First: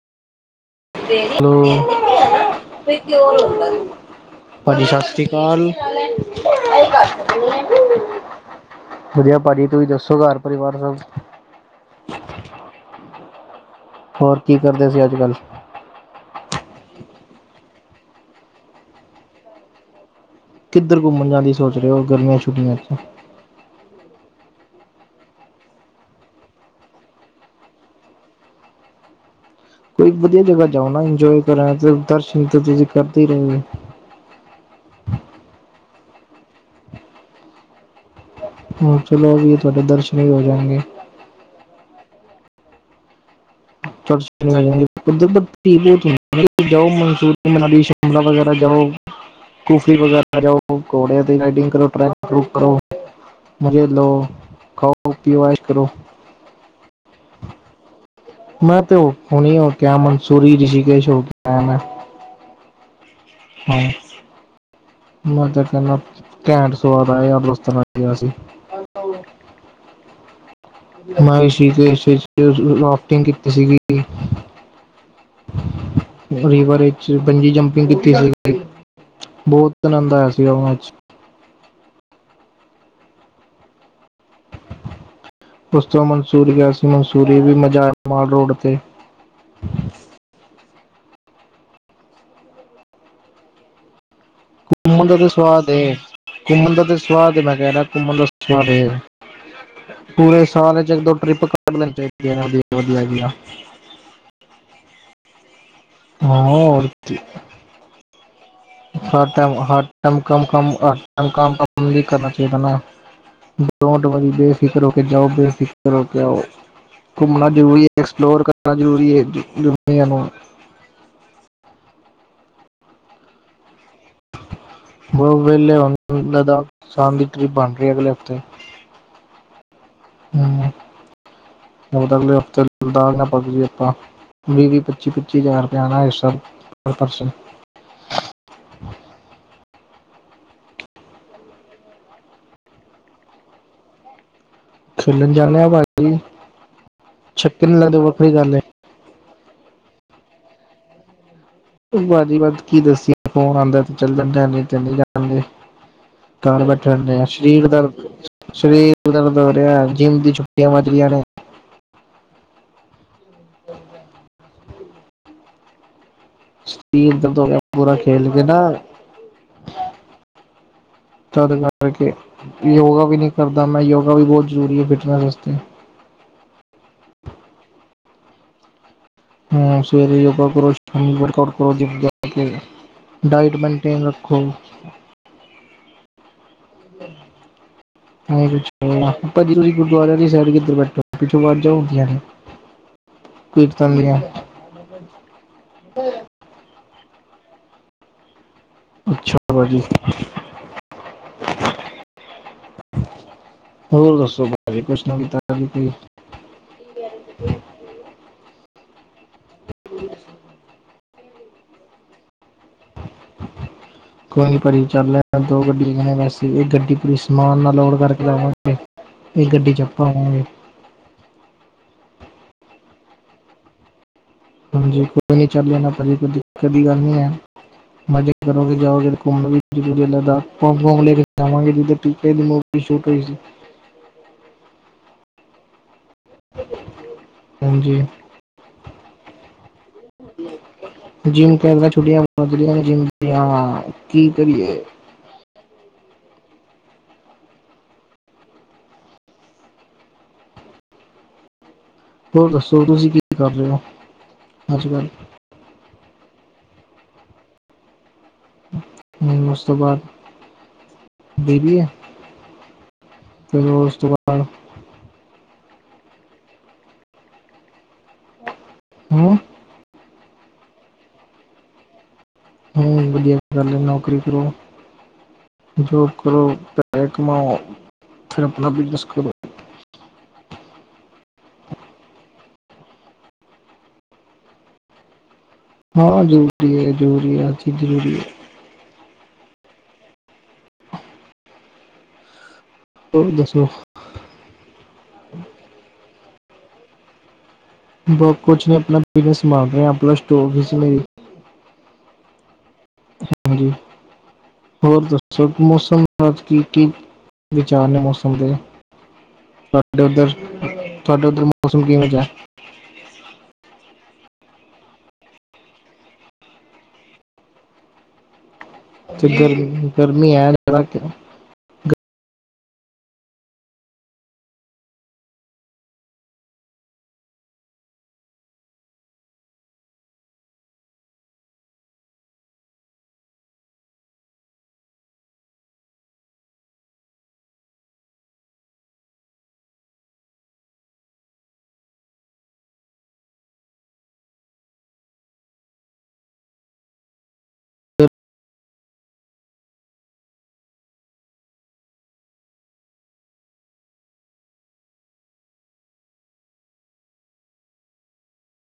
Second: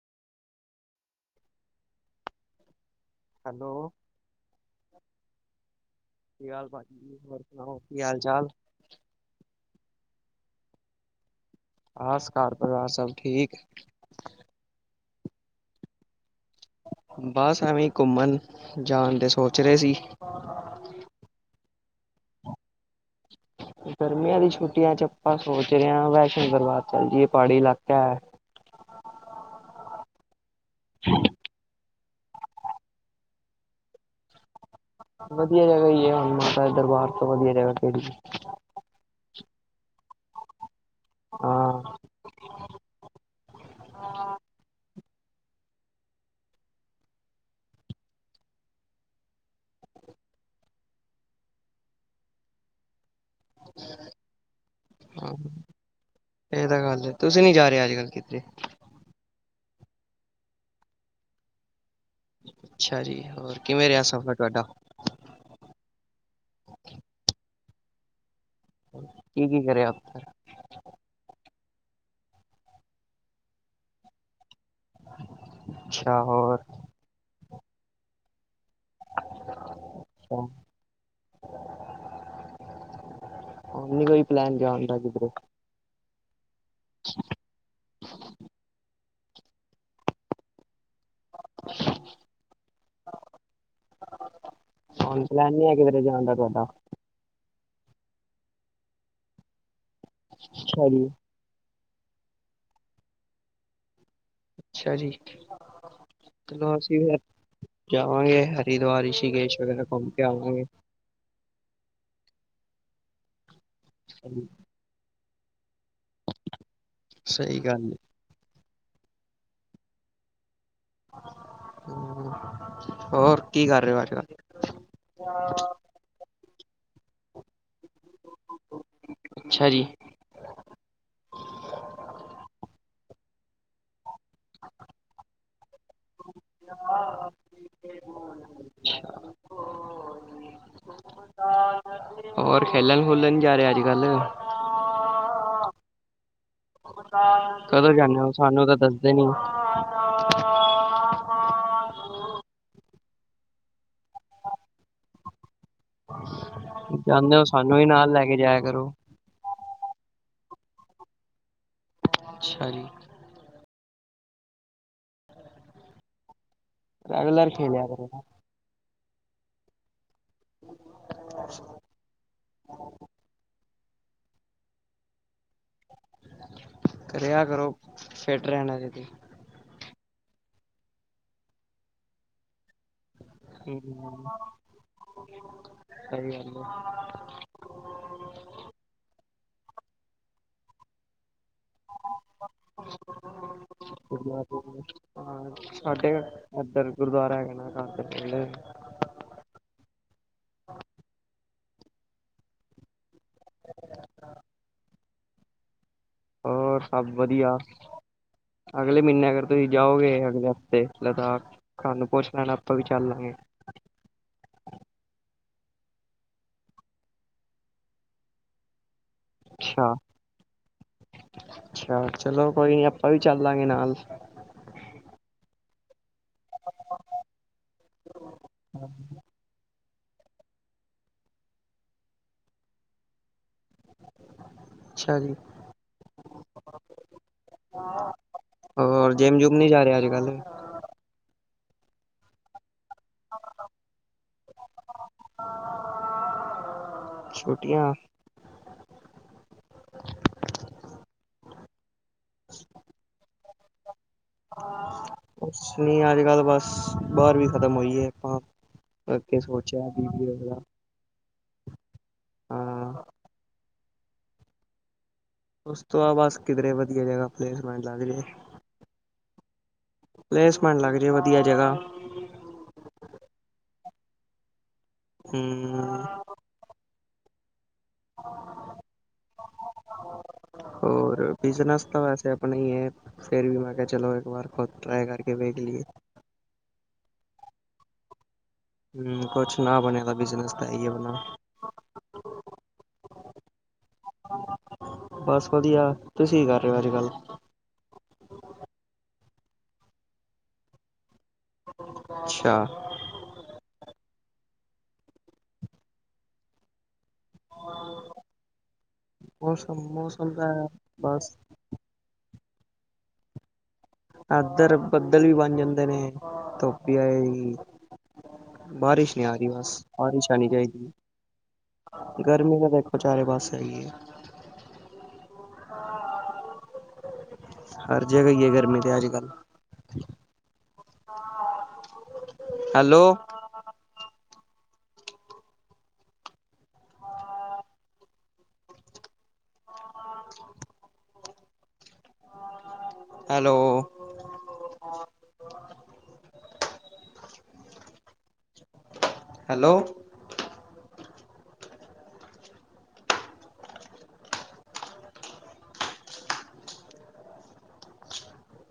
Hello [inaudible] ਪਾਜੀ ਸਤਿ ਸ਼੍ਰੀ ਅਕਾਲ। ਕੀ ਹਾਲ ਭਾਜੀ ਹੋਰ ਸੁਣਾਓ ਕੀ ਹਾਲ ਚਾਲ ਵਧੀਆ ਪਾਜੀ ਤੁਸੀਂ ਦੱਸੋ ਘਰ ਪਰਿਵਾਰ ਸਭ? ਆਸ ਘਰ ਪਰਿਵਾਰ ਸਭ ਠੀਕ। ਹੋਰ ਕੀ ਕਰਦੇ ਸੀ ਅੱਜ ਕੱਲ। ਬਸ ਐਵੇਂ ਘੁੰਮਣ ਜਾਣ ਦੇ ਸੋਚ ਰਹੇ ਸੀ। ਕਿੱਧਰ ਘੁੰਮਣ ਜਾਨ ਦੀ ਸੋਚ ਰਹੇ ਹੋ ਗਰਮੀਆਂ ਛੁੱਟੀਆਂ ਚ। ਗਰਮੀਆਂ ਦੀਆ ਛੁੱਟੀਆਂ ਚ ਆਪਾਂ ਸੋਚ ਰਹੇ ਆ ਵੈਸ਼ਨੋ ਦਰਬਾਰ ਚੱਲ ਜਾਈਏ ਪਹਾੜੀ ਇਲਾਕਾ। ਕੋਈ ਵਧੀਆ ਜਗ੍ਹਾ ਜਾਓ ਨਾ ਇੰਜੋਏ ਕਰ ਆਸ ਦਰਸ਼ਨ ਤੁਸੀਂ ਕਰਦੇ ਰਹੇ ਹੋ। ਵਧੀਆ ਜਗ੍ਹਾ ਈ ਏ ਹੁਣ ਮਾਤਾ ਦੇ ਦਰਬਾਰ ਤੋਂ ਵਧੀਆ ਜਗਾ ਕੇੜੀ। ਹਾਂ ਚਲੋ ਓਵੀ ਏ ਤੁਹਾਡੇ ਦਰਸ਼ਨ ਵੀ ਹੋ ਜਾਣਗੇ। ਹਾਂ। [unintelligible] ਮਨਸੂਰੀ, ਮਨਾਲੀ, ਸ਼ਿਮਲਾ ਵਗੈਰਾ ਜਾਓ। ਕੁਫੀ ਵਗੈਰਾ ਜਾਓ, ਘੋੜੇ ਤੇ ਰਡਿੰਗ ਕਰੋ, ਟਰੈਕਿੰਗ ਕਰੋ। ਮਜੇ ਲੋ, ਹਾਂ, ਖਾਓ-ਪੀਓ ਐਸ਼ ਕਰੋ। ਇਹ ਤਾਂ ਗੱਲ ਏ, ਤੁਸੀਂ ਨੀ ਜਾ ਰਹੇ ਅੱਜ-ਕੱਲ ਕਿਥੇ। ਮੈਂ ਤੇ ਹੋ ਹੁਣੀ ਹੋ ਕੇ ਆਯ ਮਨਸੂਰੀ, ਰਿਸ਼ੀਕੇਸ਼ ਹੋ ਕੇ ਆਯਾ ਮੈ। ਅੱਛਾ ਜੀ, ਹੋਰ ਕਿਵੇਂ ਰੇਹਾ ਸਫ਼ਰ ਤੁਆਡਾ। ਮੈਂ ਤੇ ਕੇਦਾ ਘੈਂਟ ਸੁਆਦ ਆਯਾ, ਯਾਰ ਦੋਸਤਾ ਨਾਲ ਗਿਆ ਸੀ। ਕੀ-ਕੀ ਕਰੇ ਓਥੇ? [unintelligible] ਰਾਫਟਿੰਗ ਕੀਤੀ ਸੀਗੀ। ਅੱਛਾ ਹੋਰ ਰੀਵਰ ਵਿੱਚ ਬੰਜੀ ਜੰਪਿੰਗ ਕੀਤੀ ਸੀ, ਬੋਤ ਆਨੰਦ ਆਯਾ ਸੀਗਾ ਉਹਨਾਂ ਚ ਹੁਣ ਨੀ ਕੋਈ ਪਲੈਨ ਜਾਨ ਦਾ ਕਿਧਰੇ? ਉਸ ਤੋਂ ਮਨਸੂਰੀ ਗਿਆ ਸੀ, ਮਨਸੂਰੀ ਵੀ ਮਜ਼ਾ ਮਾਲ ਰੋਡ ਤੇ। ਘੁੰਮਣ ਦਾ ਹੁਣ ਤੇ ਪਲੈਨ ਨੀ ਸਵਾਦ ਹੈ ਏ ਐ, ਕਿਧਰੇ ਜਾਣ ਤੁਹਾਡਾ ਘੁੰਮਣ ਦਾ ਤੇ ਸਵਾਦ ਏ, ਮੈਂ ਕੇਹ ਰਿਹਾ ਘੁੰਮਣ ਦਾ ਸਵਾਦ ਏ, ਪੂਰੇ ਸਾਲ ਅੱਛਾ ਚ ਇਕ ਜੀ ਦੋ ਟ੍ਰਿਪ [unintelligible] ਵਧੀਆ-ਵਧੀਆ ਅੱਛਾ ਜੀ, ਚਲੋ ਹੋਰ ਅਸੀਂ ਕੀ। ਫੇਰ ਜਾਵਾਂਗੇ। ਹਰਿਦੁਵਾਰ, ਰਿਸ਼ੀਕੇਸ਼ ਵਗੈਰਾ ਕੌਮ ਕੇ ਆਵਾਂਗੇ। ਮ ਕਰਨਾ ਚਾਹੀਦਾ ਨਾ ਡੋਂਟ ਵਾਰੀ ਬੇਫਿਕਰ ਹੋ ਕੇ ਜਾਓ ਬੇਫਿਕ ਕ ਹੋ ਕੇ ਆਓ, ਕੁਮਣਾ ਸਹੀ ਜ਼ਰੂਰੀ ਗੱਲ ਏ, ਐਕਸਪਲੋਰ ਕਰਨਾ ਜ਼ਰੂਰੀ ਏ, ਦਨੀਆਂ ਨੂੰ ਹੋਰ ਕੀ ਕਰ ਰਹੇ ਹੋ ਅੱਜ-ਕੱਲ? ਬ ਵੇਲੇ ਹੁਣ ਲਦਾਖ ਸ਼ਾਨ ਦੀ ਟ੍ਰਿਪ ਬਣ ਰਹੀ ਏ ਅਗਲੇ ਹਫ਼ਤੇ। ਅੱਛਾ ਜੀ। ਹੂੰ ਅਗਲੇ ਹਫ਼ਤੇ ਦਾ ਲਦਾਖ ਪਗ ਟਰਿਪ ਆ। ਵੀ-ਵੀ, ਪੱਚੀ-ਪੱਚੀ ਹਜ਼ਾਰ [inaudible] ਹੋਰ ਖੇਲਣ-ਖੁਲਣ ਨੀ ਜਾ ਰਿਹਾ ਅੱਜ-ਕੱਲ? ਖੇਲਣ ਜਾਨੇ ਆ ਪਾਜੀ। ਕਦੋ ਜਾਨੇ ਹੋ, ਗੱਲ ਹੈ ਸਾਨੂੰ ਤਾਂ ਦੱਸਦੇ ਨੀ। [inaudible] ਪਾਜੀ ਵਸ ਕੀ ਦੱਸੀਏ ਫੋਨ ਆਦਾ ਚੱਲ ਜਾਨੇ ਆ ਨਈ ਤੇ ਨਈ ਜਾਨਦੇ। ਕਾਰ ਬੈਠੇ ਹੇਣੇ ਆ, ਜਾਂਦੇ ਹੋ ਸਰੀਰ ਸਾਨੂੰ ਵੀ ਦਾਰ ਨਾਲ ਲੈ ਕੇ ਜਾਇਆ ਕਰੋ। ਸਰੀਰ ਦਰਦ ਹੋ ਰੇਨਾ, ਜਿੰਮ ਦੀ ਛੁੱਟੀਆਂ ਵਜ ਰਹੀਆਂ ਨੇ ਅੱਛ ਜੀ ਰੈਗੂਲਰ ਲ ਖੇਲਿਆ ਪੂਰਾ ਕਰੋ। ਖੇਲ ਕੇ ਨਾ [unintelligible] ਤਦ ਕਰਕੇ ਯੋਗਾ ਵੀ ਨਹੀਂ ਕਰਦਾ ਮੈਂ ਯੋਗਾ ਵੀ ਬਹੁਤ ਜ਼ਰੂਰੀ ਹੈ ਫਿਟਨੈਸ ਵਾਸਤੇ। ਕਰਿਆ ਕਰੋ ਫਿੱਟ ਰਹਿਣਾ ਜੇ ਤੇ। ਹਮ ਸਵੇੋ ਜ ਕੇ [unintelligible] ਡਾਇਟ ਹੂੰ, ਮੇਨਟੇਨ ਰੱਖੋ। ਸਹੀ ਗੱਲ ਆ। ਛ ਤੁਸੀਂ ਗੁਰਦੁਆ ਸਾਈਡ ਬੈਠੋ [unintelligible] ਹੁੰਦੀਆਂ ਨੇ ਕੀਰਤਨ ਦੀਆਂ ਗੁਰਦੁਆਰੇ ਹਾਂ ਸਾਡੇ ਇਧਰ ਗੁਰਦੁਆਰਾ ਹੈਗਾ ਨਾ ਘ ਅੱਛਾ ਬਾਅ ਜੀ। ਹੋਰ ਦੱਸੋ ਬਾਰੇ ਕੁੱਛ ਨਾ ਕੀਤਾ [inaudible] ਹੋਰ ਸਭ ਵਧੀਆ। ਅਗਲੇ ਮਹੀਨੇ ਅਗਰ ਤੁਸੀਂ ਜਾਓਗੇ ਅਗਲੇ ਹਫ਼ਤੇ ਲਦਾਖ ਸਾਨ ਨੂੰ ਪੁੱਛ ਲੈਣਾ ਆਪਾਂ ਵੀ ਚੱਲ ਲਾਂਗੇ। ਕੋਈ ਨੀ ਭਾਜੀ ਚੱਲ ਦੋ ਗੱਡੀ ਵੈਸੇ ਇਹ ਗੱਡੀ ਪੂਰੀ ਸਮਾਨ ਨਾਲ ਲੋੜ ਕਰਕੇ ਲਵਾਂਗੇ। ਇਹ ਗੱਡੀ ਚ ਅੱਛਾ ਅੱਪਾ ਹੋਗੇ। ਅੱਛਾ ਚਲੋ ਕੋਈ ਨੀ ਆਪਾਂ ਵੀ ਚੱਲ ਲਾਂਗੇ ਨਾਲ। ਹਾਂਜੀ ਕੋਈ ਨੀ ਚੱਲ ਲੈਣਾ ਪਾਜੀ ਤੁਸੀ। ਕਦੀ ਗੱਲ ਨੀ ਹੈ ਮਜ਼ੇ ਕਰੋਗੇ ਜਾਓਗੇ ਘੁੰਮਣ ਵੀ। ਲ ਲੈ ਕੇ ਜਾਵਾਂਗੇ ਜ ਦੀ ੂਟ ਹੋਈ ਸੀ [inaudible] ਅੱਛਾ ਜੀ। ਹਾਂਜੀ ਹੋਰ ਜਿੰਮ ਜੁਮ ਨੀ ਜਾ ਰਿਹਾ ਅੱਜ ਕੱਲ। ਜਿੰਮ ਕ ਛੁੱਟੀਆਂ ਜਿੰਮ ਹਾਂ ਕੀ ਕਰੀਏ। [inaudible] ਛੋਟੀਆਂ ਹੋਰ ਦੱਸੋ ਤੁਸੀਂ ਕੀ ਕਰ ਰਹੇ ਹੋ ਅੱਜ ਕੱਲ। ਕੁਛ ਨੀ ਅੱਜ ਕੱਲ ਬਸ ਬਾਹਰ ਵੀ ਖਤਮ ਹੋਈਏ ਆਪਾਂ। ਹ ਅੱਗੇ ਉਸ ਤੋਂ ਸੋਚਿਆ ਬਾਅਦ ਬੀ ਬੀ ਏ ਬੇਬੀ ਹੈ। ਹੂੰ ਫਿਰ ਉਸ ਤੋਂ ਬਾਅਦ [unintelligible] ਉਸਤ ਆ ਬਸ ਕਿਧਰੇ ਵਧੀਆ ਜਗ੍ਹਾ ਪਲੇਸਮੈਂਟ ਲੱਗ ਜੇ। ਹੂੰ ਪਲੇਸਮੈਂਟ ਲੱਗ ਜੇ ਵਧੀਆ ਜਗ੍ਹਾ। ਹੂੰ ਵਧਆ ਨੌਕਰੀ ਕਰੋ ਹਮ ਜੋ, [unintelligible] ਕਰੋ ਪੈਸੇ ਕਮਾਓ ਫਿਰ ਆਪਣਾ ਬਿਜਨਸ ਕਰੋ। ਹੋਰ ਬਿਜਨਸ ਤਾਂ ਵੈਸੇ ਆਪਣਾ ਹੀ ਹੈ। ਫੇਿਰ ਵੀ ਮੈਂ ਕਿਹਾ ਚਲੋ ਇੱਕ ਵਾਰ ਖੁਦ ਟਰਾਈ ਕਰਕੇ ਵੇਖ ਲਈਏ। ਹਾਂ ਜ਼ਰੂਰੀ ਹੈ ਜ਼ਰੂਰੀ ਹੈ ਹਰ ਚੀਜ਼ ਜ਼ਰੂਰੀ ਹੈ। ਕੁਛ ਨਾ ਬਣੇ ਦਾ ਬਿਜਨਸ ਤਾਂ ਹੈ ਏ ਆਪਣਾ। ਹੋਰ ਦੱਸੋ। ਬਸ ਵਧੀਆ ਤੁਸੀਂ ਕਰ ਰਹੇ ਹੋ ਅੱਜ ਕੱਲ। ਬਹੁ ਕੁਛ ਨੀਂ ਆਪਣਾ ਬਿਜਨਸ ਸੰਭਾਲ ਰਹੇ ਹਾਂ ਪਲੱਸ ਟੂ ਹੋਗੀ ਸੀ ਮੇਰੀ। ਅੱਛਾ ਹਾਂਜੀ ਹੋਰ ਦੱਸੋ ਮੌਸਮ ਕੀ ਕੀ [unintelligible] ਵਿਚਾਰ ਨੇ ਮੌਸਮ ਦੇ ਮੌਸਮ ਤੁਹਾਡੇ ਉੱਧਰ ਮੌਸਮ ਦਾ ਤੁਹਾਡੇ ਬਸ ਉਧਰ ਮੌਸਮ ਕਿਵੇਂ ਜਿਹਾ? ਇਧਰ ਬੱਦਲ ਵੀ ਬਣ ਜਾਂਦੇ ਨੇ ਧੁੱਪ ਵੀ ਆਏ ਜ ਬਾਰਿਸ਼ ਨਹੀਂ ਤੇ ਆ ਰਹੀ ਬਸ ਗਰਮੀ ਬਾਰਿਸ਼ ਗਰਮੀ ਆਣੀ ਹੈ ਜ਼ਿਆਦਾ ਚਾਹੀਦੀ। ਕਿ ਗਰਮੀ ਦੇ ਬਚਾਰੇ ਪਾਸ ਸਹੀ ਹੈ। ਹਾਂ, ਹਰ ਜਗ੍ਹਾ ਹੀ ਹੈ ਗਰਮੀ ਤੇ ਅੱਜ ਕੱਲ ਹੈਲੋ ਹਾਂ, ਹਾਂ ਹੈਲੋ ਹੈਲੋ [unintelligible]